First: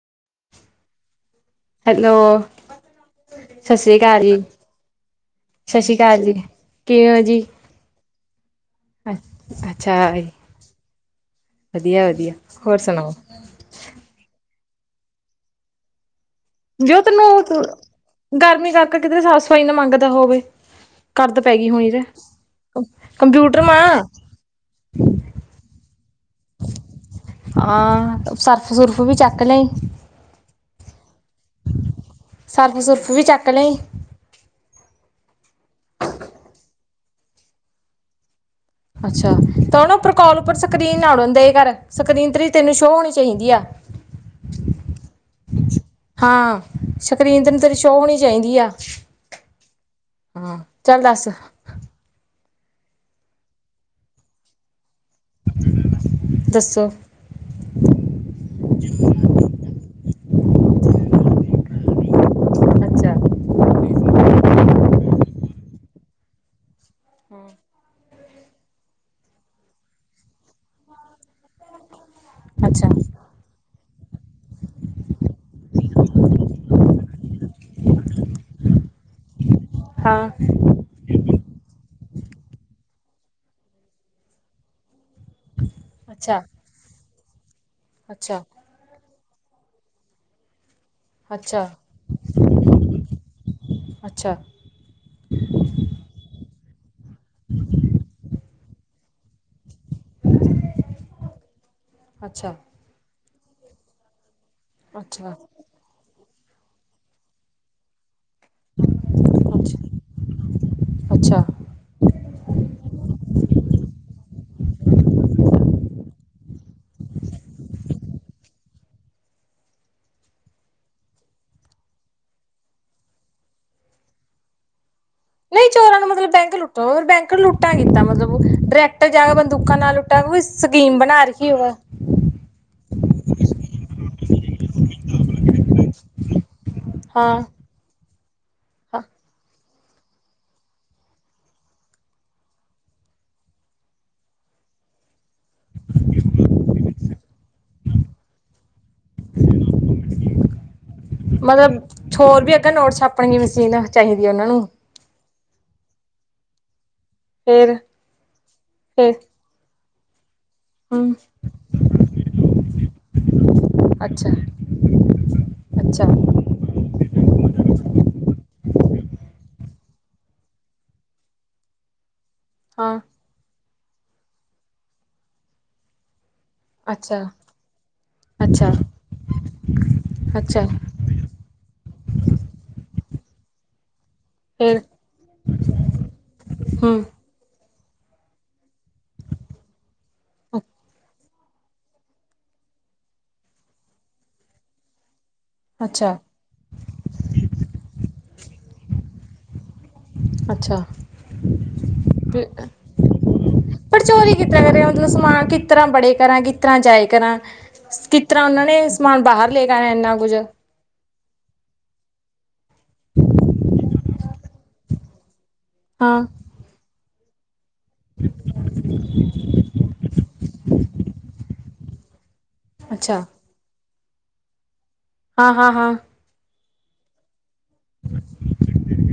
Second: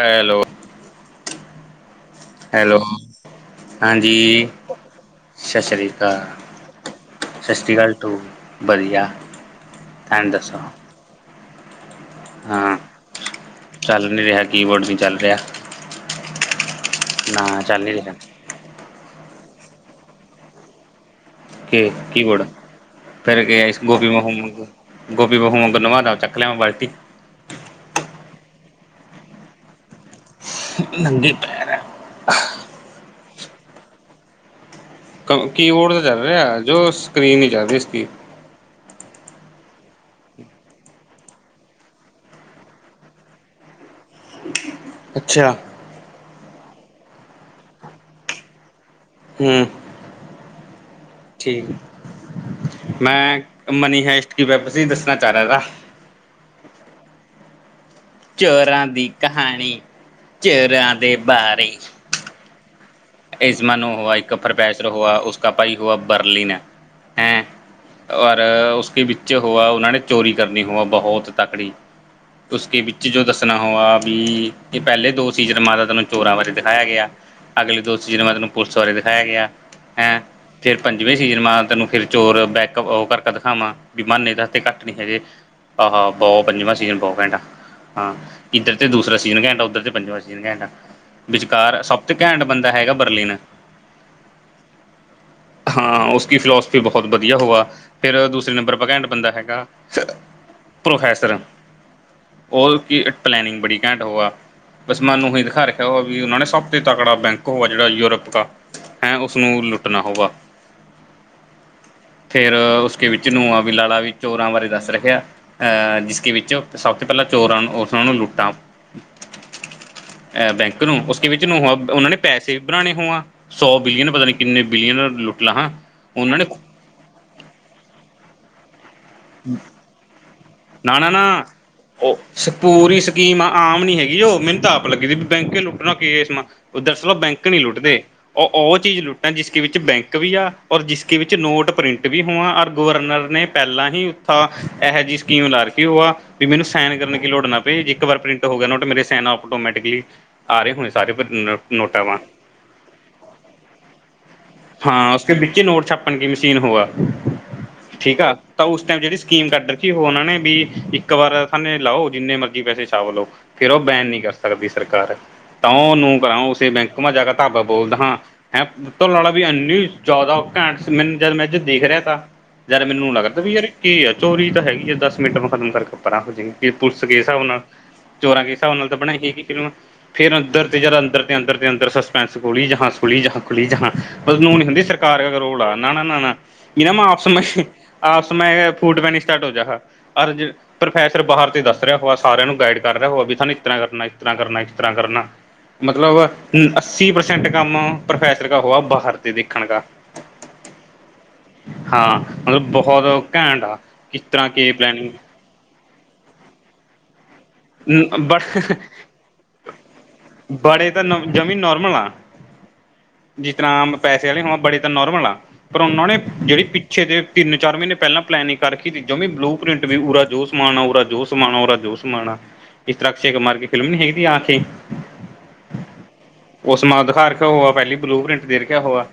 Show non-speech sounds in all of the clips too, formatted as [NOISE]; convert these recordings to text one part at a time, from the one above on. Hello, hello hello Sat Sri ਅਕਾਲ ਜੀ ਹਾਂਜੀ, ਸਤਿ ਸ਼੍ਰੀ ਅਕਾਲ। ਕਿਵੇਂ ਹੋ ਜੀ ਸਤਿ ਸ੍ਰੀ ਅਕਾਲ ਟੂੰ ਵਧੀਆ ਅੱਛਾ ਤੈਨ ਦੱਸੋ। ਵਧੀਆ ਵਧੀਆ। ਹਾਂ, ਹੋਰ ਸੁਣਾਓ ਚੱਲ ਨਹੀਂ ਰਿਹਾ। ਕੀਬੋਰਡ ਨੀ ਚੱਲ ਰਿਹਾ। ਜੋ ਤੈਨੂੰ ਨਾ ਚੱਲ ਨੀ ਰਿਹਾ। ਗਰਮੀ ਕਰਕੇ ਕਿਤੇ ਸਾਫ਼ ਸਫ਼ਾਈ ਨਾ ਮੰਗਦਾ ਹੋਵੇ ਗਰਦ। ਕੇ ਕੀ ਬੋਰਡ ਫਿਰ ਕੇ ਮਾਂ ਗੋਭੀ ਬਹੁ ਵਾਂਗੂ ਗੋਪੀ ਬਹੁ ਵਾਂਗੂ ਚੱਕਲਿਆਂਵਾਂ ਬਾਲਟੀ। ਹਾਂ ਸਰਫ ਸੁਰਫ ਵੀ ਚੱਕ ਲਿਆਈ। [UNINTELLIGIBLE] ਸਰਫ ਸੁਰਫ ਵੀ ਚੱਕ ਲਿਆਈ। ਕੀਬੋਰਡ ਤਾਂ ਚੱਲ ਰਿਹਾ ਜੋ ਸਕਰੀਨ ਨਹੀਂ ਚੱਲ ਰਹੀ ਇਸ ਕੀ ਅੱਛਾ ਤਾਂ ਉਹ ਉਪਰ ਕਾਲਿੰਗ ਸਕਰੀਨ ਨਾ ਉਡਣ ਦੇ ਕਰ। ਸਕਰੀਨ ਤੇਰੀ ਤੈਨੂੰ ਸ਼ੋਅ ਹੋਣੀ ਚਾਹੀਦੀ ਆ। ਅੱਛਾ, ਹਾਂ ਸ਼ਕਰੀਨ ਤੈਨੂੰ ਤੇਰੀ ਸ਼ੋਅ ਹੋਣੀ ਚਾਹੀਦੀ ਆ। ਹੂੰ, ਹਾਂ ਚੱਲ ਦੱਸ [UNINTELLIGIBLE] [UNINTELLIGIBLE] ਦੱਸੋ। ਚੋਰਾਂ ਦੀ ਕਹਾਣੀ ਚੌਰਾਂ ਦੇ ਬਾਰੇ। ਅੱਛਾ, ਇਸਮਾ ਨੂੰ ਹੋਆ ਇੱਕ ਪ੍ਰੋਫੈਸਰ ਹੋਇਆ ਉਸ ਕਾ ਭਾਈ ਹੋਇਆ ਬਰਲਿਨ, ਔਰ ਉਸ ਕੇ ਵਿੱਚ ਹੋਇਆ ਉਸਨੇ ਚੋਰੀ ਕਰਨੀ ਹੋਆ ਬਹੁਤ ਤਕੜੀ। ਉਸਕੇ ਅੱਛਾ ਵਿੱਚ ਜੋ ਦੱਸ ਣਾ ਹੋਆ ਵੀ ਇਹ ਪਹਿਲੇ ਦੋ ਸੀਜਨ ਮਾ ਤੈਨੂੰ ਚੋਰਾਂ ਬਾਰੇ ਦਿਖਾਇਆ ਗਿਆ ਅਗਲੇ ਦੋ ਅਗਲੇ ਸੀਨ ਮਾ ਤੈਨੂੰ ਪੁਲਿਸ ਬਾਰੇ ਦਿਖਾਇਆ ਗਿਆ। ਹਾਂ, ਫਿਰ ਪੰਜਵੇਂ ਸੀਜ਼ਨ ਵਿੱਚ ਮਾ ਤੈਨੂੰ ਉਹ ਚੀਜ਼ ਕਰਕੇ ਦਿਖਾਵਾਂਗਾ। ਵੀ ਮਾਨੇ ਥਰ ਤੇ ਘੱਟ ਨੀ ਹੈਗੇ ਆਹੋ ਅੱਛਾ ਬਹੁ ਪੰਜਵਾਂ ਸੀਜਨ ਬਹੁਤ ਘੈਂਟ ਆ। ਅੱਛਾ ਤੇ ਦੂਸਰਾ ਸੀਜ਼ਨ ਘੈਂਟ ਆ ਉੱਧਰ ਤੇ ਪੰਜਵਾਂ ਸੀਜ਼ਨ ਘੈਂਟ ਅੱਛਾ ਅੱਛਾ ਵਿਚਕਾਰ ਸਭ ਤੇ ਘੈਂਟ ਬੰਦਾ, ਹੈਗਾ ਬਰਲਿਨ ਅੱਛਾ ਹਾਂ ਉਸ ਕੀ ਫਿਲੋਸ, ਬਹੁਤ ਵਧੀਆ ਹੋਆ ਫੇਿਰ ਦੂਸਰੇ ਨੰਬਰ ਪਰ ਘੈਂਟ ਬੰਦਾ ਹੈਗਾ। ਪ੍ਰੋਫੈਸਰ ਅੱਛਾ ਉਹ ਕੀ ਪਲੈਨਿੰਗ ਬੜੀ ਘੈਂਟ ਹੋਇਆ। ਬਸ ਅੱਛਾ ਮੈਨੂੰ ਉਹੀਂ ਦਿਖਾ ਰੱਖਿਆ ਹੋਆ ਵੀ ਉਹਨਾਂ ਨੇ ਸਭ ਤੇ ਤਕੜਾ ਬੈਂਕ ਹੋਆ ਜਿਹੜਾ ਯੂਰਪ ਦਾ। ਹੈਂ ਉਸਨੂੰ ਲੁੱਟਣਾ ਹੋਵਾ। ਅੱਛਾ ਫੇਰ ਉਸਕੇ ਵਿੱਚ ਨੂੰ ਆ ਵੀ ਲਾਲਾ ਵੀ ਚੋਰਾਂ ਬਾਰੇ ਦੱਸ ਰਿਹਾ। ਅਹ ਜਿਸਕੇ ਵਿੱਚ ਸਭ ਤੋਂ ਪਹਿਲਾਂ ਚੋਰਾਂ ਨੂੰ ਉਸਨਾਂ ਨੂੰ ਲੁੱਟਾਂ। ਅਹ ਬੈਂਕ ਨੂੰ ਉਸ ਵਿੱਚ ਉਹਨਾਂ ਨੇ। ਪੈਸੇ ਭਰਾਉਣੇ ਹੋਵਾਂ ਸੌ ਬਿਲੀਅਨ ਪਤਾ ਨੀ ਕਿੰਨੇ ਬਿਲੀਅਨ ਲੁੱਟ ਨਹੀਂ ਲਹਾਂ ਚੋਰਾਂ ਨੂੰ ਮਤਲਬ ਉਹਨਾਂ ਨੇ। ਬੈਂਕ ਲੁੱਟੋ ਬੈਂਕ ਲੁੱਟਾਂ ਕੀਦਾਂ ਮਤਲਬ ਡਾਇਰੈਕਟ। ਤ ਜਾ ਕੇ ਬੰਦੂਕਾਂ ਨਾਲ ਲੁਟਾ ਹੋਵੇ ਨਾ ਸਕੀਮ ਨਾ ਬਣਾ ਨਾ ਰੱਖੀ ਹੋਵੇ। ਉਹ ਪੂਰੀ ਸਕੀਮ ਆਮ ਨੀ ਹੈਗੀ ਉਹ ਮੈਨੂੰ ਤਾਂ ਆਪ ਲੱਗੀ ਬੀ ਬੈਂਕ ਈ ਲੁੱਟਣਾ ਕੇ ਇਸ ਮਾ। ਉਹ ਦਰਅਸਲ ਉਹ ਹਾਂ ਬੈਂਕ ਨਹੀਂ ਲੁੱਟਦੇ। ਉਹ ਉਹ ਚੀਜ਼ ਲੁੱਟਾਂ ਜਿਸਕੇ ਵਿੱਚ ਬੈਂਕ ਵੀ ਆ ਔਰ ਜਿਸਕੇ ਵਿੱਚ ਨੋਟ ਪ੍ਰਿੰਟ ਵੀ ਹੋਵਾਂ ਔਰ ਗਵਰਨਰ ਨੇ। ਪਹਿਲਾਂ ਹੀ ਉੱਥਾ ਇਹੋ ਜਿਹੀ। ਸਕੀਮ ਲਾ ਰੱਖੀ ਉਹ ਆ ਵੀ ਮੈਨੂੰ ਸੈਨ ਕਰਨ ਕੀ ਲੋੜ ਨਾ ਪਏ ਇੱਕ ਵਾਰ ਪ੍ਰਿੰਟ ਹੋ ਗਿਆ ਨੌਟ ਮੇਰੇ ਔਟੋਮੈਟਕਲੀ। ਆ ਰਹੇ ਹੁਣੇ ਸਾਰੇ ਨੋਟਾਂਵਾਂ। ਬਈ ਅਗਰ। ਨੋਟ ਛਾਪਣ ਦੀ ਮਸ਼ੀਨ ਚਾਹੀਦੀ ਹੈ ਉਹਨਾਂ ਨੂੰ। ਹਾਂ ਉਸ ਵਿੱਚ ਨੋਟ ਛਾਪਣ ਕੀ ਮਸ਼ੀਨ ਹੋਆ ਫੇਰ ਠੀਕ ਆ ਤਾਂ ਉਸ ਟਾਈਮ ਫੇਰ ਜਿਹੜੀ। ਸਕੀਮ ਕੱਢ ਰੱਖੀ ਉਹਨਾਂ ਨੇ ਵੀ। ਇੱਕ ਹਮ ਵਾਰ ਪੈਸੇ ਲਾਓ ਜਿੰਨੇ ਮਰਜ਼ੀ ਪੈਸੇ ਛਾਪ ਲੋ ਫੇਰ ਉਹ ਬੈਨ ਨਹੀ ਅੱਛਾ ਕਰ ਸਕਦੀ ਸਰਕਾਰ। ਤਾਂ ਅੱਛਾ ਉਹਨੂੰ ਕਰਾ ਉਸੇ ਬੈਂਕ ਮ ਜਾ ਕੇ ਧਾਵਾ ਬੋਲਦਾ ਹਾਂ। ਹੈਂ, ਓਤੋਂ ਲੜਾ ਵੀ ਅੰਨੀ ਚੌਦਾਂ ਘੈਂਟ ਮੈਨ ਜਦ ਮੈਂ ਦੇਖ ਰੇਆ ਤਾ ਯਾਰ ਹਾਂ ਮੈਨੂੰ ਲੱਗਦਾ ਵੀ ਕੀ ਆ ਚੋਰੀ ਤਾਂ ਹੈਗੀ ਆ ਦਸ ਮਿੰਟ ਮੈਂ ਖਤਮ ਕਰਕੇ ਪਰਾਂ ਹੋਜਾਂ ਇਹ। ਪੁਲਿਸ ਕੇਸ ਅੱਛਾ ਹਿਸਾਬ ਨਾਲ ਚੋਰਾਂ ਕੇ ਅੱਛਾ ਹਿਸਾਬ ਨਾਲ ਤਾਂ ਬਣਾਈ ਸੀ ਫਿਲਮ ਫੇਰ ਅੱਛਾ ਅੰਦਰ ਤੇ ਜਦ ਅੰਦਰ। ਅੰਦਰ ਦੇ ਅੰਦਰ ਸਸਪੈਂਸ ਖੋਲੀ ਜਹਾਂ ਖੌਲੀ ਜਹ ਖੌਲੀ ਜਹਾਂ। ਨੂੰ ਨੀ ਫੇਰ ਹੁੰਦੀ ਸਰਕਾਰ ਰੋਲ ਆ ਨਾ ਨਾ ਨਾ ਨਾ ਜ ਨਾ ਹਮ ਮੈਂ ਆਪਸ ਮੇ ਆਪਸ ਮੇ। [UNINTELLIGIBLE] ਜਾ ਅਰਜ ਪ੍ਰੋਫੈਸਰ ਬਾਰ ਤੇ ਦੱਸ ਦੱਸ ਰਿਹਾ ਹੋ ਸਾਰਿਆਂ ਨੂੰ ਗਾਈਡ ਕਰ ਰਿਹਾ ਹੋ ਵੀ ਸਾਨੂੰ ਇਸ ਤਰ੍ਹਾਂ ਕਰਨਾ ਇਸ ਤਰ੍ਹਾਂ ਕਰਨਾ ਇਸ ਤਰ੍ਹਾਂ ਕਰਨਾ। ਅੱਛਾ ਮਤਲਬ ਅੱਸੀ ਪ੍ਰਸੈਂਟ ਕੰਮ ਪ੍ਰੋਫੈਸਰ ਕਾ ਹੋਆ ਬਾਹਰ ਤੇ ਦੇਖਣ ਕਾ। ਅੱਛਾ। ਹਾਂ ਫਿਰ ਮਤਲਬ ਬਹੁਤ ਘੈਂਟ ਆ ਪਰ ਕਿਸ ਚੋਰੀ ਤਰ੍ਹਾਂ ਕਿੱਦਾਂ ਕੇ ਕਰਿਆ ਮਤਲਬ ਪਲਨਿੰਗ ਸਮਾਨ ਕਿ। ਕਿਤਰ੍ਹਾਂ ਬੜੇ ਕਰਾਂ ਕਿਤਰ੍ਹਾਂ ਜਾਏ ਕਰਾਂ ਕਿਤਰ੍ਹਾਂ ਓਹਨਾਂ ਨੇ ਸਮਾਨ ਬਾਹਰ ਲੈ ਕੇ ਆਨਾ ਏਨਾ ਕੁੱਝ। ਬੜੇ ਤਾਂ ਜਮੀ ਨੋਰਮਲ ਆ। ਜਿਸ ਤਰ੍ਹਾ ਆਮ ਪੈਸੇ ਵਾਲੇ ਹ ਬੜੇ ਤਾਂ ਨੋਰਮਲ ਆਂ। ਪਰ ਓਹਨਾਂ ਨੇ ਹਾਂ ਜੇਹੜੀ ਪਿੱਛੇ ਦੇ ਤਿੰਨ ਚਾਰ ਮਹੀਨੇ ਪਹਿਲਾਂ ਪਲੈਨਿਂਗ ਕਰ ਰਖੀ ਤੀ ਜਮੀ ਬਲੂ ਪ੍ਰਿੰਟ ਵੀ ਪੂਰਾ ਜੋਸ਼। ਸਮਣਾ ਓ ਜੋ ਸਮਾਣਾ ਓਰਾ ਜੋ ਸਮਾਣਾ ਇਸ ਤਰ੍ਹਾਂ ਅੱਛਾ। ਅਕਸ਼ੇ ਕੁਮਾਰ ਕੇ ਫਿਲਮ ਨੀ ਹੈਗੀ ਥੀ ਆਂਖੇ। ਹਾਂ ਹਾਂ ਹਾਂ। ਓਸ ਮਾਂ ਦਿਖਾ ਰਕੇਆ ਹੋਆ ਪਹਿਲੀ ਬਲੂ ਪ੍ਰਿੰਟ ਦੇ ਰੱਖਿਆ ਹੋਆ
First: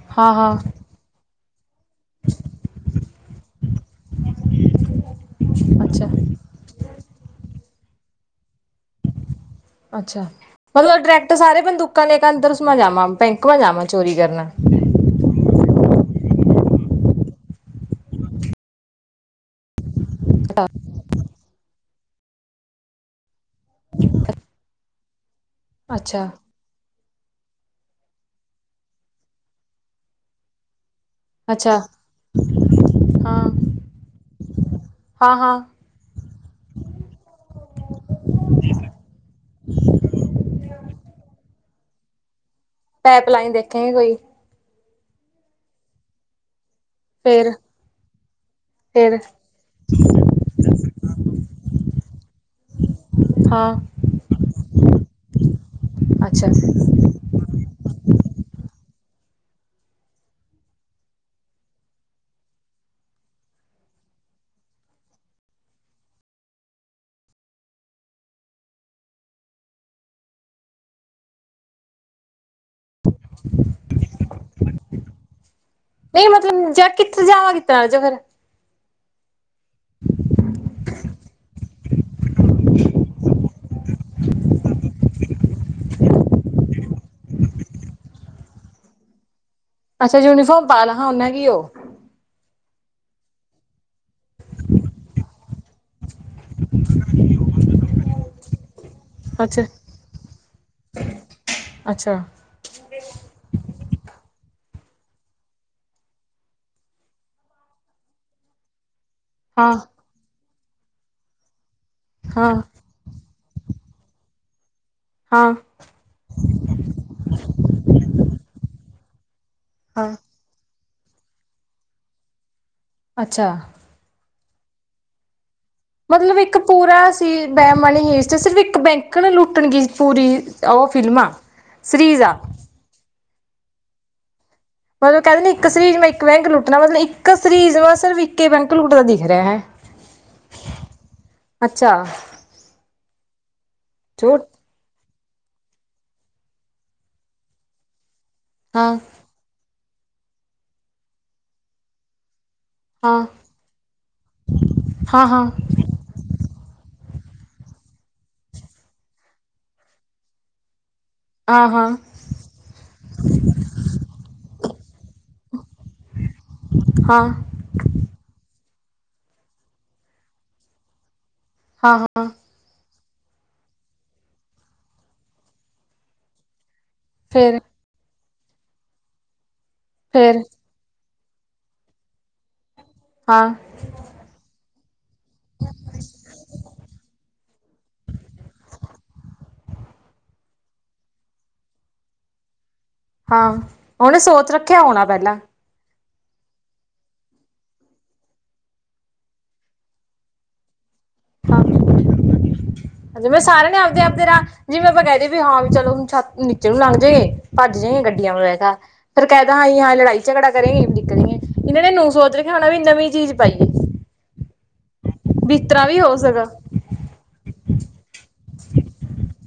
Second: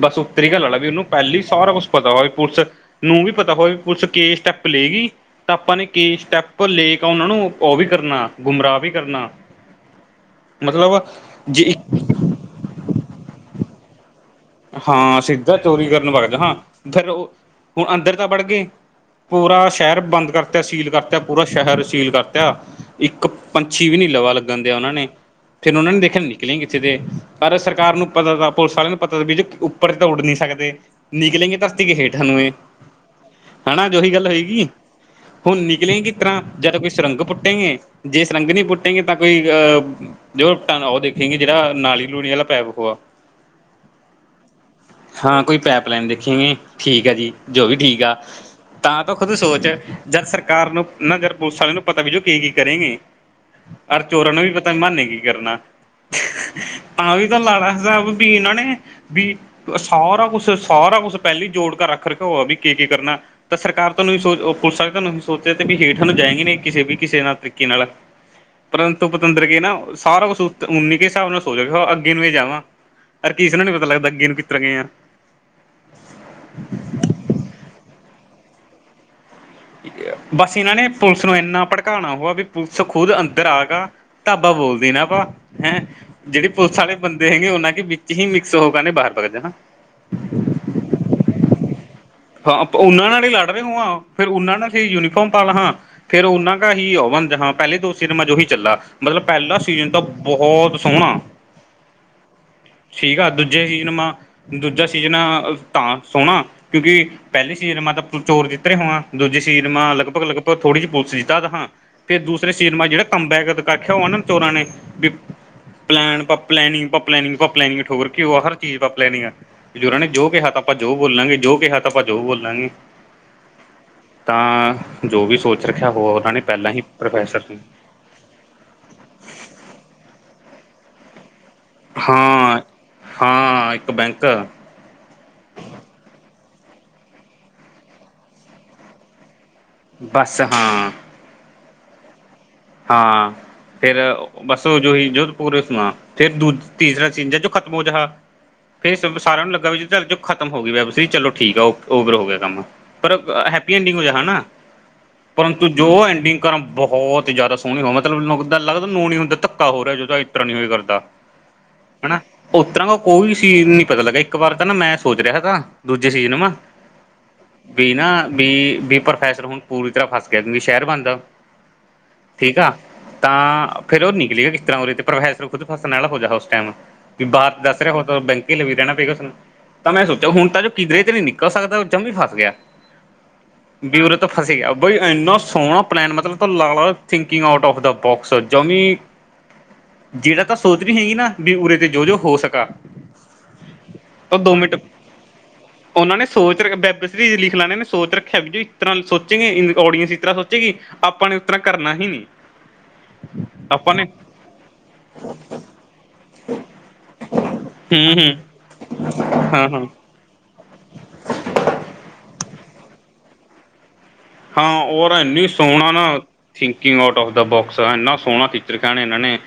ਬਸ ਹਾਂ ਉਤਰੀ ਹਾਂ ਕੇ ਲੜੇ ਵੀ ਓਹਨੂੰ। ਪਹਿਲੇ ਹੀ ਸਾਰਾ ਕੁਛ ਪਤਾ ਹੋ ਵੀ ਪੁਲਿਸ ਨੂੰ ਵੀ ਪਤਾ ਹੋਏ ਵੀ ਪੁਲਿਸ ਕਿ ਸਟੈਪ ਲਏਗੀ। ਤਾਂ ਆਪਾਂ ਨੇ ਅੱਛਾ ਕੀ ਸਟੈਪ ਲੈ ਕੇ ਓਹਨਾਂ ਨੂੰ ਓਹ ਵੀ ਕਰਨਾ ਗੁੰਮਰਾਹ ਵੀ ਕਰਨਾ। ਅੱਛਾ ਮਤਲਬ ਡੈ੍ਕਟ ਸਾਰੇ ਜੇ ਇੱਕ ਬੰਦੂਕਾਂ ਲੇਕੇ ਅੰਦਰ ਉਸਮਾ ਜਾਵਾ ਬੈਂਕਾ ਮ ਜਾਵਾਂ ਚੋਰੀ ਕਰਨੇ। ਹਾਂ ਸਿੱਧਾ ਚੋਰੀ ਕਰਨ ਵਗ ਜ ਹਾਂ ਫਿਰ ਓਹ ਹੁਣ ਅੰਦਰ ਤਾਂ ਬੜ ਗਏ। ਪੂਰਾ ਸ਼ਹਿਰ ਬੰਦ ਕਰਤਾ ਸੀਲ ਕਰਤਾ ਪੂਰਾ ਸ਼ਹਿਰ ਸੀਲ ਕਰਤਾ ਇੱਕ। ਪੰਛੀ ਵੀ ਨੀ ਲਵਾ ਲੱਗਣ ਦਿਆ ਓਹਨਾਂ ਨੇ ਫੇਰ ਓਹਨਾਂ ਨੇ ਦੇਖਿਆ ਅੱਛਾ ਨਿਕਲੇ ਕਿਥੇ ਤੇ। ਪਰ ਸਰਕਾਰ ਨੂੰ ਪਤਾ ਤਾ ਪੁਲਿਸ ਵਾਲਿਆਂ ਨੂੰ ਪਤਾ ਵੀੇ ਉੱਪਰ ਤਾਂ ਉੱਡ ਨੀ ਸਕਦੇ। ਨਿਕਲਲੇਗੇ ਅੱਛਾ ਧਰਤੀ ਕੇ ਹੇਠ ਨੂੰ ਇਹ। ਹਾਂ ਹਨਾ ਉਹੀ ਗੱਲ ਹੋਏਗੀ ਹਾਂ ਹੁਣ ਹਾਂ। ਨਿਕਲੇਗੀ। ਇਸ ਤਰ੍ਹਾਂ ਜਦ ਕੋਈ ਸੁਰੰਗ ਪੁੱਟੇਗੇ ਜੇ ਸੁਰੰਗ ਨਹੀਂ ਪੁੱਟੇਗੇ ਤਾਂ ਕੋਈ। ਜੋ ਪੁਟਾਂਗਾ ਉਹ ਉਹ ਦੇਖੇਗੀ ਜਿਹੜਾ ਨਾਲੀ ਲੂਣੀ ਵਾਲਾ ਪੈਪ ਹੋਇਆ। ਐਪਲਾਈਨ ਦੇਖੇਗੇ ਕੋਈ। ਹਾਂ ਕੋਈ ਪੈਪ ਲੈਨ ਦੇਖੀ ਨੀ ਠੀਕ ਐ ਜੀ ਫੇਰ ਜੋ ਵੀ ਠੀਕ ਆ। ਤਾਂ ਫੇਰ ਤੂੰ ਖੁਦ ਸੋਚ ਜਦ ਸਰਕਾਰ ਨੂੰ ਨਾ ਜ ਪੁਲਿਸ ਵਾਲੇ ਨੂੰ ਪਤਾ ਵੀ ਜੋ ਕੀ ਕੀ ਕਰੇਂਗੀ। ਹਾਂ ਅਰ ਚੋਰਾਂ ਨੂੰ ਵੀ ਪਤਾ ਮਨੇ ਕੀ ਕਰਨਾ। ਅੱਛਾ ਤਾ ਵੀ ਚਲ ਲਾਲਾ ਸਾਬ ਬੀ ਉਨਾਂ ਨੇ ਬੀ ਸਾਰਾ ਕੁਛ ਸਾਰਾ ਕੁਛ ਪਹਿਲੇ ਈ ਜੋੜ ਕੇ ਰੱਖ ਰੱਖਿਆ ਹੋਵਾ ਬੀ ਕੀ ਕੀ ਕਰਨਾ। ਤਾਂ ਸਰਕਾਰ ਤੁਹਾਨੂੰ ਵੀ ਓ ਸੋਚ ਪੁਲਿਸ ਵਾਲ ਤੁਹਾਨੂੰ ਵੀ ਸੋਚਿਆ ਤੇ ਵੀ ਹੇਠਾ ਨੂੰ ਜਾਏਗੀ ਨ ਕਿਸੇ ਵੀ ਕਿਸੇ ਨਾਲ ਤਰੀਕੇ ਨਾਲ। ਪਰੰਤੂ ਪਤੰਦਰ ਕੇ ਨਾ ਸਾਰਾ ਕੁਛ ਉਨੀ ਕਿਸ ਹਿਸਾਬ ਨਾਲ ਸੋਚ ਕੇ ਅੱਗੇ ਨੂੰ ਜਾਵਾਂ। ਪਰ ਕੀਸ ਨੂੰ ਨੀ ਪਤਾ ਲੱਗਦਾ, ਅੱਗੇ ਨੂੰ ਕਿਤਰਾਂ ਗਏ ਆਂ। ਨਈ ਮਤਲਬ ਜ ਕਿੱਥੇ ਜਾਣਾ, ਕਿੱਥੇ ਐ ਇਹੋ ਜਾ ਫੇਰ। ਬਸ ਏਹਨਾਂ ਨੇ ਪੁਲਿਸ ਨੂੰ ਇੰਨਾ ਭੜਕਾਣਾ ਹੋਆ ਵੀ, ਪੁਲਿਸ ਖੁਦ ਅੰਦ ਉੱਧਰ ਆ ਕਾ, ਧਾਬਾ ਬੋਲ ਦੇਨਾ ਵਾ, ਹੈਂ। ਜਿਹੜੇ ਪੁਲਿਸ ਵਾਲੇ ਬੰਦੇ ਹੈਗੇ, ਓਹਨਾਂ ਕੇ ਵਿੱਚ ਹੀ ਮਿਕਸ ਹੋ ਗੇ, ਇਹਨਾਂ ਨੇ ਬਾਹਰ ਬਗ ਜਾਣਾ ਹੈਗਾ। ਅੱਛਾ ਯੂਨੀਫਾਰਮ ਪਾ ਲਹੇਂ, ਉਹਨਾ ਕੀ ਓਹ। ਹਾਂ ਉਹਨਾਂ ਨਾਲ ਹੀ ਲੜ ਰਹੇ ਹੋਂਆ, ਫੇਰ ਉਹਨਾਂ ਨਾਲ ਈ ਯੂਨੀਫਾਰਮ ਪਾ ਲਹਾਂ, ਫੇਰ ਉਹਨਾਂ ਹੀ ਓਵਾਂ ਜਹਾਂ ਪਹਿਲੇ ਜੋ ਸਿਨਮਾ ਜੋ ਹੀ ਚੱਲਾ। ਮਤਲਬ ਪਹਿਲਾ ਅੱਛਾ ਸੀਜ਼ਨ ਤਾਂ ਬਹੁਤ ਸੋਹਣਾ। ਅੱਛਾ ਠੀਕ ਆ ਦੂਜੇ ਸੀਜ਼ਨ ਮਾ, ਦੂਜਾ ਸੀਜ਼ਨ ਤਾਂ ਸੋਹਣਾ ਕਿਉਂਕਿ ਪਹਿਲੀ ਸੀਜ਼ਨ ਮਾ ਤਾਂ ਚੋਰ ਜਿੱਤ ਰਹੇ ਹੋਵਾਂ, ਦੂਜੇ ਸੀਜਨ ਹਾਂ ਮਾ ਲਗਭਗ- ਲਗਭਗ ਪਰ ਥੋੜ੍ਹੀ ਜਿਹੀ ਪੁਲਿਸ ਸੀ ਤਦ ਹਾਂ, ਫਿਰ ਹਾਂ ਦੂਸਰੇ ਸੀਨ ਮਾ ਜੇੜਾ ਕੰਮਬੈਕ ਆਖਿਆ, ਓਨਾ ਚੋਰਾਂ ਨੇ ਵੀ ਹਾਂ। ਪਲੈਨ ਪ ਪਲੈਨਿੰਗ- ਪਲੈਨਿੰਗ, ਪ ਪਲੈਨਿੰਗ ਠੋਕ ਰਖੀ ਆ, ਹਰ ਚੀਜ਼ ਪੈ ਪਲੈਨਿੰਗ ਐ, ਬੀ ਔਨੇ ਹਾਂ ਜੋ ਕਿਹਾ ਤਾ ਆਪਾਂ ਜੋ ਬੋਲਾਂਗੇ, ਜੋ ਕਿਹਾ ਤਾਂ ਆਪਾਂ ਜੋ ਬੋਲਾਂਗੇ। ਅੱਛਾ। ਤਾਂ ਜੋ ਵੀ ਸੋਚ ਰੱਖਿਆ ਹੋ ਓਨਾਂ ਨੇ, ਪਹਿਲਾਂ ਹੀ ਪ੍ਰੋਫੈਸਰ ਨੇ ਮਾਣ ਏਸ ਚ ਸਿਰਫ ਇੱਕ ਬੈਂਕ ਨਾ ਲੁੱਟਣ ਕੀ ਪੂਰੀ ਓਹ ਫਿਲਮ ਆ। ਸੀਰੀਜ਼ ਆ ਹਾਂ- ਹਾਂ, ਇੱਕ ਬੈਂਕ। ਮਤਲਬ ਕਹਿੰਦੇ ਨੇ ਇੱਕ ਸੀਰੀਜ਼ ਮੈਂ ਇੱਕ ਬੈਂਕ ਲੁੱਟਣਾ, ਮਤਲਬ ਇੱਕ ਸਰੀਜ਼ ਮੈਂ ਸਿਰਫ ਇੱਕ ਈ ਬੈਂਕ ਲੁੱਟਦਾ ਦਿਖ ਰਿਹਾ ਹੈ। ਬਸ ਹਾਂ। ਅੱਛਾ। ਹਾਂ, ਫੇਰ ਝੂਠ ਬਸ ਸੋ ਜੋ ਹੀ ਜੋ ਪੂਰੇ ਸੁਣਾ ਫੇਰ, ਦੂ ਤੀਸਰਾ ਸੀਨ ਜ ਜੋ ਖ਼ਤਮ ਹੋ ਜਾ, ਹਾਂ ਫੇਰ ਸਾਰਿਆਂ ਨੂੰ ਲੱਗਾ ਵੀ ਖਤਮ ਹੋ ਗਈ ਵੈਬ ਸੀਰੀ, ਚਲੋ ਠੀਕ ਆ ਓਵਰ ਹੋ ਗਿਆ ਕੰਮ। ਪਰ ਹਾਂ ਹੈਪੀ ਐਂਡਿੰਗ ਹੋ ਜਾ ਹਨਾ, ਹਾਂ ਹਾਂ ਪਰੰਤੂ ਜੋ ਐਂਡਿੰਗ ਕਰਾਂ ਬਹੁਤ ਜ਼ਿਆਦਾ ਸੋਹਣੀ ਹੋ, ਮਤਲਬ ਲੱਗਦਾ ਨੂੰ ਨੀ ਹੁੰਦਾ ਧੱਕਾ ਹੋ ਰਿਹਾ ਜਾਦਾ, ਇ ਇਤਰਾਂ ਨਹੀਂ ਹੋ ਕਰਦਾ। ਹਾਂ- ਹਾਂ। ਹਨਾ ਉਤਰਾਂ ਕੋਈ ਸੀਨ ਨੀ ਪਤਾ ਲੱਗਾ, ਇੱਕ ਵਾਰ ਤਾਂ ਨਾ ਮੈਂ ਸੋਚ ਰਿਹਾ ਤਾ, ਦੂਜੇ ਸੀਜ਼ ਨੂੰ ਮੈਂ ਹਾਂ। ਵੀ ਨਾ ਵੀ ਪ੍ਰੋਫੈਸਰ ਹੁਣ ਪੂਰੀ ਤਰ੍ਹਾਂ ਫਸ ਗਿਆ, ਜਿਵੇਂ ਸ਼ਹਿਰ ਬਣਦਾ ਹਾਂ-ਹਾਂ। ਠੀਕ ਆ, ਤਾਂ ਫੇਰ ਉਹ ਨਿਕਲੀਗਾ ਕਿਸ ਤਰ੍ਹਾਂ ਉਦੇ ਤੇ, ਪ੍ਰੋਫੈਸਰ ਖੁਦ ਫਸਣ ਵਾਲਾ ਹੋ ਜਾ ਉਸ ਟੈਮ। ਵੀ ਬਾਹਰ ਫੇਰ ਦੱਸ ਰਿਹਾ ਹੋ, ਤਾਂ ਬੈਂਕ ਕੇ ਲਵੀ ਰਹਿਣਾ ਪਏਗਾ ਉਸਨੂੰ, ਤਾਂ ਮੈਂ ਸੋਚਿਆ ਫੇਰ ਹੁਣ ਤਾਂ ਜੋ ਕਿਧਰੇ ਤੇ ਨੀ ਨਿਕਲ ਕਹਿ ਸਕਦਾ, ਉਹ ਜੰਮੀ ਫਸ ਗਿਆ। ਹਾਂ। ਵੀ ਊਰੇ ਤੋਂ ਫਸੀ ਗਿਆ, ਬਈ ਇੰਨਾ ਸੋਹਣਾ ਪਲੈਨ ਮਤਲਬ ਲਾ ਲੈ king out of the box ਜਮੀਂ ਜਿਹੜਾ ਤਾਂ ਸੋਚ ਵੀ ਹੀ ਹੈਗੀ ਨਾ, ਵੀ ਉਰੇ ਤੇ ਜੋ ਜੋ ਹੋ ਸਕਾ। ਹਾਂ, ਉਹਨੇ ਸੋਚ ਰੱਖਿਆ ਹੋਣਾ ਪਹਿਲਾਂ। ਓਹਨਾਂ ਨੇ ਸੋਚ ਰਖਿਆ ਵੈਬ ਲਿਖ ਲਣੇ ਨੇ, ਸੋਚ ਰੱਖਿਆ ਵੀ ਇਸ ਤਰ੍ਹਾਂ ਸੋਚੇਗੀ, ਓਡੀਐਂਸ ਇਸ ਤਰ੍ਹਾਂ ਸੋਚੇਗੀ। ਆਪਾਂ ਨੇ ਉਤਰਾ ਹਾਂ ਕਰਨਾ ਹੀ ਨੀ। ਜਿਵੇਂ ਸਾਰਿਆਂ ਨੇ ਆਪਦੇ ਆਪਦੇ ਰਾਹ, ਜਿਵੇਂ ਆਪਾਂ ਕਹਿ ਦੇ ਵੀ ਹਾਂ, ਵੀ ਚਲੋ ਛਤ ਦੇ ਨੀਚੇ ਨੂੰ ਲੰਘ ਜੇਗੇ। ਭੱਜ ਜੇ ਗੇ ਹੂੰ ਹੂੰ ਗੱਡੀਆਂ ਮੈਂ ਬਹਿ ਕੈ, ਫੇਰ ਕਹਿਦਾ ਆਈ ਹਾਂ ਲੜਾਈ। ਝਗੜਾ ਕਰੇਗੀ ਨਿਕਲੀਏ, ਇਹਨਾਂ ਨੇ ਨੂੰ ਸੋਚ ਰੱਖਿਆ ਹੋਣਾ ਵੀ ਨਵੀਂ ਚੀਜ਼ ਪਾਈਏ। ਹਾਂ ਔਰ ਇੰਨੀ ਵੀ ਇਸ ਤਰ੍ਹਾਂ ਸੋਹਣਾ ਵੀ ਨਾ ਹੋ ਸਕਾ ਥੀ king out of the box ਆ ਇੰਨਾ ਸੋਹਣਾ ਖਿੱਚ ਰਖਿਆ ਇਹਨਾਂ ਨੇ।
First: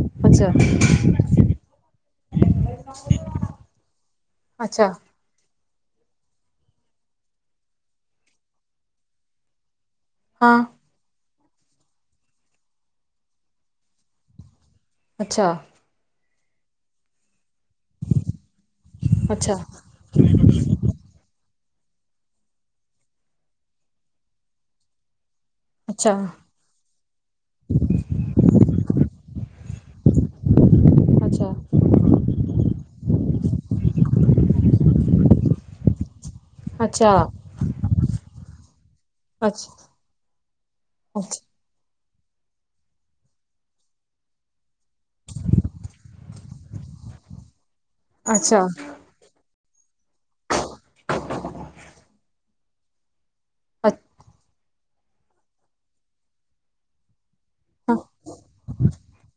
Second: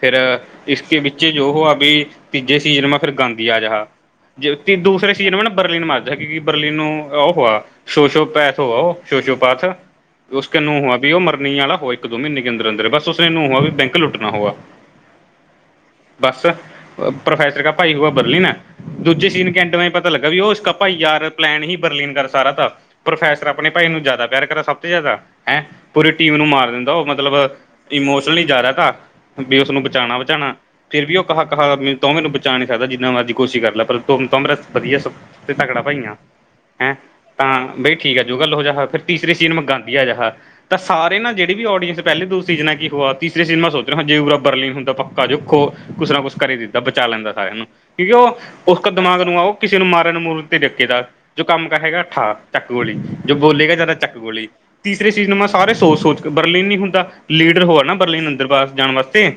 ਫੇਰ ਅੱਛਾ ਇਸਕੇ ਵਿੱਚ ਜੋ ਆ ਵੀ, ਤੀਜੇ ਸੀਜਨ ਮੈਂ ਫਿਰ ਗਾਂਧੀ ਆ ਜਹਾ। ਜੇ ਅੱਛਾ ਦੂਸਰੇ ਸੀਜ਼ਨ ਵੀ ਨਾ ਬਰਲੀਨ ਮਰਦਾ, ਕਿਉਂਕਿ ਬਰਲੀਨ ਨੂੰ ਉਹ ਹੋਆ ਸ਼ੋਅ ਸ਼ੋ ਪੈਸ ਹੋਆ ਉਹ। ਸ਼ੋਸ਼ੋ ਪਾਥ, ਉਸ ਹਾਂ ਕੇ ਨੂੰਹ ਹੂਆ ਵੀ ਉਹ ਮਰਨੀ ਵਾਲਾ ਹੋਵੇ ਇੱਕ ਦੋ ਮਹੀਨੇ ਕੇ ਅੰਦਰ ਅੰਦਰ, ਬਸ ਉਸਨੇ ਨੂੰ ਵੀ ਬੈਂਕ ਲੁੱਟਣਾ ਹੋਵਾ ਅੱਛਾ ਬਸ ਪ੍ਰੋਫੈਸਰ ਕ ਭਾਈ ਹੋਆ ਬਰਲੀ ਨੈ, ਦੂਜੇ ਸੀਨ ਅੱਛਾ ਕੰਟ ਮ ਪਤ ਪਤਾ ਲੱਗਾ ਵੀ ਉਹ ਇਸ ਭਾਈ ਯਾਰ ਪਲੈਨ ਹੀ ਬਰਲੀਨ ਕਰ ਸਾਰਾ ਥਾ, ਪ੍ਰੋਫੈਸਰ ਆਪਣੇ ਭਾਈ ਇਹਨੂੰ ਜ਼ਿਆਦਾ ਪਿਆਰ ਕਰਾਂ ਸਭ ਤੋਂ ਜ਼ਿਆਦਾ, ਹੈਂ ਪੂਰੀ ਅੱਛਾ ਟੀਮ ਨੂੰ ਮਾਰ ਦਿੰਦਾ ਉਹ ਮਤਲਬ ਇਮੋਸ਼ਨਲ ਹੀ ਜਾ ਰਿਹਾ ਤਾ, ਵੀ ਉਸਨੂੰ ਬਚਾਉਣਾ ਬਚਾਉਣਾ ਫਿਰ ਵੀ ਉਹ ਕਹਾ ਅੱਛਾ ਕਹਾ, ਵੀ ਤੂ ਮੈਨੂੰ ਬਚਾ ਨਹੀਂ ਸਕਦਾ, ਜਿੰਨਾ ਮਰਜ਼ੀ ਕੋਸ਼ਿਸ਼ ਕਰ ਲੈ, ਪਰ ਤੂ ਮੇਰਾ ਵਧੀਆ ਸਬ ਤੋ। ਤੇ ਤਗੜਾ ਭਾਈ ਆਂ ਹੈਂ ਅੱਛਾ ਤਾਂ ਬਈ ਠੀਕ ਆ ਜੋ ਗੱਲ ਹੋ ਜਾਹਾ, ਫਿਰ ਤੀਸਰੀ ਅੱਛਾ ਸੀਨ ਮੈਂ ਅੱਛਾ ਗਾਂਧੀ ਆ ਜਹਾ, ਤਾਂ ਸਾਰੇ ਨਾ ਜਿਹੜੇ ਵੀ ਆਡੀਅਸ ਪਹਿਲੇ ਦ ਸੀਜ਼ ਕੀ ਹੋਆ ਤੀਸਰੀ ਸੀਿਨਮ ਸੋਚ ਰਹੇ ਹੋ ਹਜੇ ਪੂਰਾ ਬਰਲੀਨੁੰਦਾੱਕਾ ਜੋੋ ਕੁਛ ਨਾ ਕੁਛ ਕਰੀ ਦਿੱਤਾ [UNINTELLIGIBLE] ਬਚਾ ਲੈਂਦਾ ਸਾਰਿਆਂ ਨੂੰ, ਕਿਉਂਕਿ ਉਹ ਉਸ ਦਿਮਾਗ ਨੂੰ ਆਓ ਕਿਸੇ ਨੂੰ ਮਾਰਨ ਮੂਰਨ ਤੇ ਡਕੇ ਦਾ, ਜੋ ਕੰਮ ਕਾ ਹੈਗਾ, ਠਾ ਚੱਕ ਗੋਲੀ ਜੋ ਬੋਲੇਗਾ ਜ਼ਿਆਦਾ ਚੱਕ ਅੱਛਾ ਗੋਲੀ, ਤੀਸਰੇ ਚੀਜ਼ ਨੂੰ ਮੈਂ ਸਾਰੇ ਸੋਚ ਸੋਚ ਕੇ, ਬਰਲੇ ਨੀ ਹੁੰਦਾ ਲੀਡਰ ਹੋਆ ਨਾ ਬਰਲੀਨ, ਅਂਦਰ ਬਾਰ ਜਾਣ ਵਾਸਤੇ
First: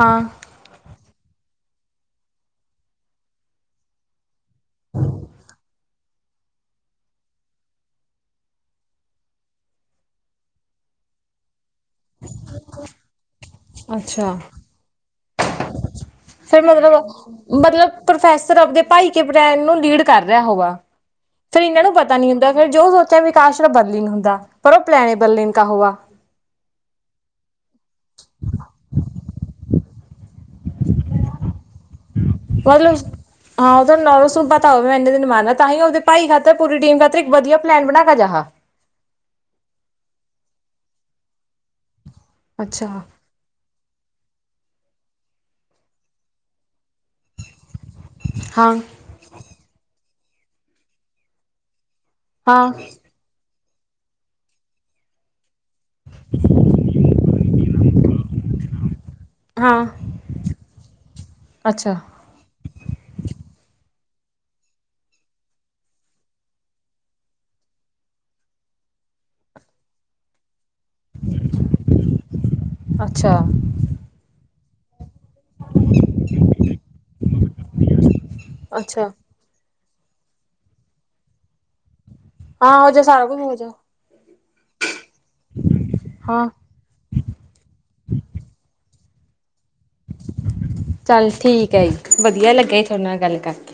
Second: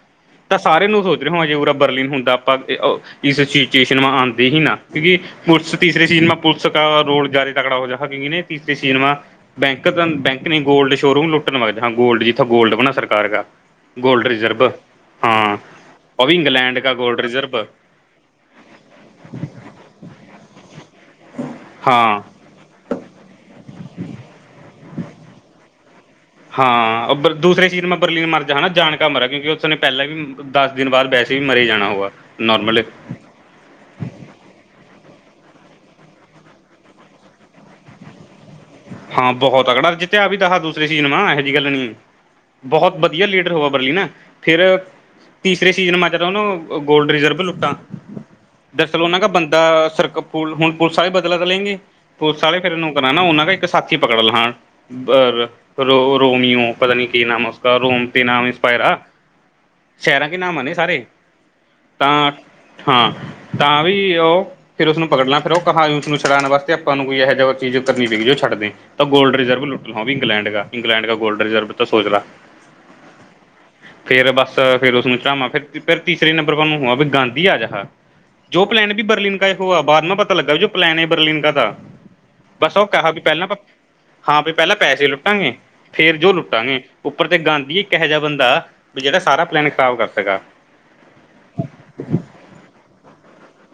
ਹਾਂ ਤਾਂ ਸਾਰੇ ਨੂੰ ਸੋਚ ਰਹੇ, ਯੂ ਵਾਲਾ ਬਰਾ ਬਰਲਿਨ ਹੁੰਦਾ, ਆਪਾਂ ਇਸ ਸਿਚੁਏਸ਼ਨ ਮਹਾ ਹੀ ਨਾ ਕਿਉਂਕਿ ਪੁਲਿਸ ਤੀਸਰੇ ਚੀਜ਼ ਮੈਂ ਪੁਲਿਸ ਕ ਰੋਲ, ਜਾ ਤਕੜਾ ਹੋ ਜਾ ਹਵੀ ਨੇ ਤੀਸਰੇ ਸੀਨ ਮਾ, ਬੈਂਕ ਬੈਂਕ ਨੇ ਗੋਲਡ ਸ਼ੋਰੂਮ ਲੁੱਟ ਟਣ ਲੱਗਦਾ ਹਾਂ, ਗੋਲਡ ਜਿੱਥੋਂ ਗੋਲਡ ਬਣਾ ਸਰਕਾਰ ਕਾ, ਗੋਲਡ ਅੱਛਾ ਰਿਜਰਵ ਹਾਂ ਫਿਰ ਮਤਲਬ, ਮਤਲਬ ਪ੍ਰੋਫੈਸਰ ਆਪਦੇ ਭਾਈ ਕੇ ਬ੍ਰੈਂਡ ਨੂੰ, ਲੀਡ ਕਰ ਰਿਹਾ ਹੋਗਾ ਫਿਰ ਇਹਨਾਂ ਨੂੰ ਪਤਾ ਨੀ ਹੁੰਦਾ, ਫਿਰ ਜੋ ਸੋਚਿਆ ਵੀ ਕਾਸ਼ ਔ ਬਦਲੀਨ ਹੁੰਦਾ, ਪਰ ਉਹ ਪਲੈਣੇ ਬਰਲੀਨ ਕਾ ਹੋਆ ਹਾਂ ਦੂਸਰੇ ਚੀਜ਼ ਮੈਂ ਬਰਲੀਨ ਨੂੰ ਮਰ ਜਾ ਹੈ, ਜਾਣ ਕੇ ਮਰ ਗਈ, ਕਿਉਂਕਿ ਉਸ ਨੇ ਪਹਿਲਾਂ ਵੀ ਦੱਸ ਦਿਨ ਬਾਦ, ਵੈਸੇ ਵੀ ਮਰੇ ਜਾਣਾ ਔ। [UNINTELLIGIBLE] ਹਾਂ ਉਹ ਹੂੰ ਸੂਬਾ ਤਾਂ ਉਹਵੇ ਮੈਂ ਇਨੇ ਦਿਨ ਮਨਨਾ, ਤਾਂ ਹੀ ਉਹਦੇ ਭਾਈ ਖਾਤਰ ਪੂਰੀ ਟੀਮ ਖਾਤਰ ਵਧੀਆ ਪਲੈਨ ਬਣਾ ਕੇ ਜਾਹਾ। ਹਾਂ ਬਹੁਤ ਤਗੜਾ, ਜਿੱਤਿਆ ਵੀ ਦਾ ਦੂਸਰੇ ਟੀਮ ਮਾ, ਇਹੋ ਜਹੀ ਗੱਲ ਨਹੀਂ, ਅੱਛਾ ਬਹੁਤ ਵਧੀਆ ਲੀਡਰ ਹੋ ਬਰਲੀਨ, ਫਿਰ ਤੀਸਰੇ ਸੀਜਨ ਮੈਂ ਜਦੋਂ ਔ ਨੂੰ ਗੋਲਡ ਰਿਜ਼ਰਵ ਲੁੱਟਾਂ ਹਾਂ ਦਰਅਸਲ ਉਹ ਕਾ ਬੰਦਾ ਸਰ, ਹੁਣ ਪੁਲਿਸ ਵਾਲੇ ਬਦਲਾ ਕਰ ਲੇਂਗੇ, ਪੁਲਿਸ ਵਾਲੇ ਹਾਂ ਫਿਰ ਮੈਂ ਨਾ, ਉਹਨਾਂ ਦਾ ਇੱਕ ਸਾਥੀ ਪਕੜ ਲੈਣ ਅ ਰੋ ਰੋਮੀਓ, ਪਤਾ ਨੀ ਕੀ ਨਾਮ ਉਸਕਾ, ਰੋਮ ਤੇ ਨਾਮ ਇੰਸਪਾਇਰ ਆ ਹਾਂ ਸ਼ਹਿਰਾਂ ਕੀ ਨਾਮ ਆ ਨੇ ਸਾਰੇ, ਅੱਛਾ ਤਾਂ ਹਾਂ। ਤਾਂ ਵੀ ਉਹ ਫੇਰ ਉਸਨੂੰ ਪਕੜਨਾ, ਫਿਰ ਉਹ ਕਹਾ ਉਸਨੂੰ ਛੱਡਾਣ ਵਾਸਤੇ, ਆਪਾਂ ਨੂੰ ਕੋ ਇਹੋ ਜੀ ਚੀਜ਼ ਕਰਨੀ ਪਈਗੀ ਉਹ ਛੱਡ ਤਾਂ ਗੋਲਡ ਰਿਜ਼ਰਵ ਲੁੱਟ ਲ ਵੀ ਇੰਗਲੈਂਡ ਦਾ, ਇੰਗਲੈਂਡ ਦਾ ਗੋਲਡ ਰਿਜ਼ਰਵ ਤਾਂ ਸੋਚ ਲਾ। ਅੱਛਾ। ਫੇਰ ਬੱਸ ਫੇਰ ਉਸਨੂੰ ਚੜਾਵਾਂ, ਫੇਰ ਤੀਸਰੇ ਨੰਬਰ ਪੇ ਹੁਆਂ, ਵੀ ਗਾਂਧੀ ਆ ਜਾਹਾ। ਜੋ ਪਲੈਨ ਵੀ ਅੱਛਾ ਬਰਲਿਨ ਇਹ ਹੋਆ, ਬਾਅਦ ਮੈ ਪਤਾ ਲੱਗਾ ਵੀ ਜੋ ਪਲੈਨ ਹੈ, ਏ ਬਰਲਿਨ ਕਾ ਤਾਂ, ਬਸ ਹਾਂ ਉਹ ਹੋ ਜਾ ਕਿਹਾ ਵੀ ਸਾਰਾ ਕੁਝ ਪਹਿਲਾਂ ਹੋ ਜਾ ਹਾਂ ਪਹਿਲਾਂ ਪੈਸੇ ਲੁੱਟਾਂਗੇ, ਫੇਰ ਜੋ ਹਾਂ ਲੁੱਟਾਂਗੇ। ਉੱਪਰ ਤੇ ਗਾਂਧੀ ਇੱਕ ਇਹੋ ਜਿਹਾ ਬੰਦਾ, ਵੀ ਜਿਹੜਾ ਸਾਰਾ ਪਲੈਨਟ ਖਰਾਬ ਕਰ ਸਗਾ। ਚੱਲ ਠੀਕ ਹੈ ਜੀ, ਵਧੀਆ ਲੱਗੇ ਜ ਤੁਹਾਡੇ ਨਾਲ ਗੱਲ ਕਰ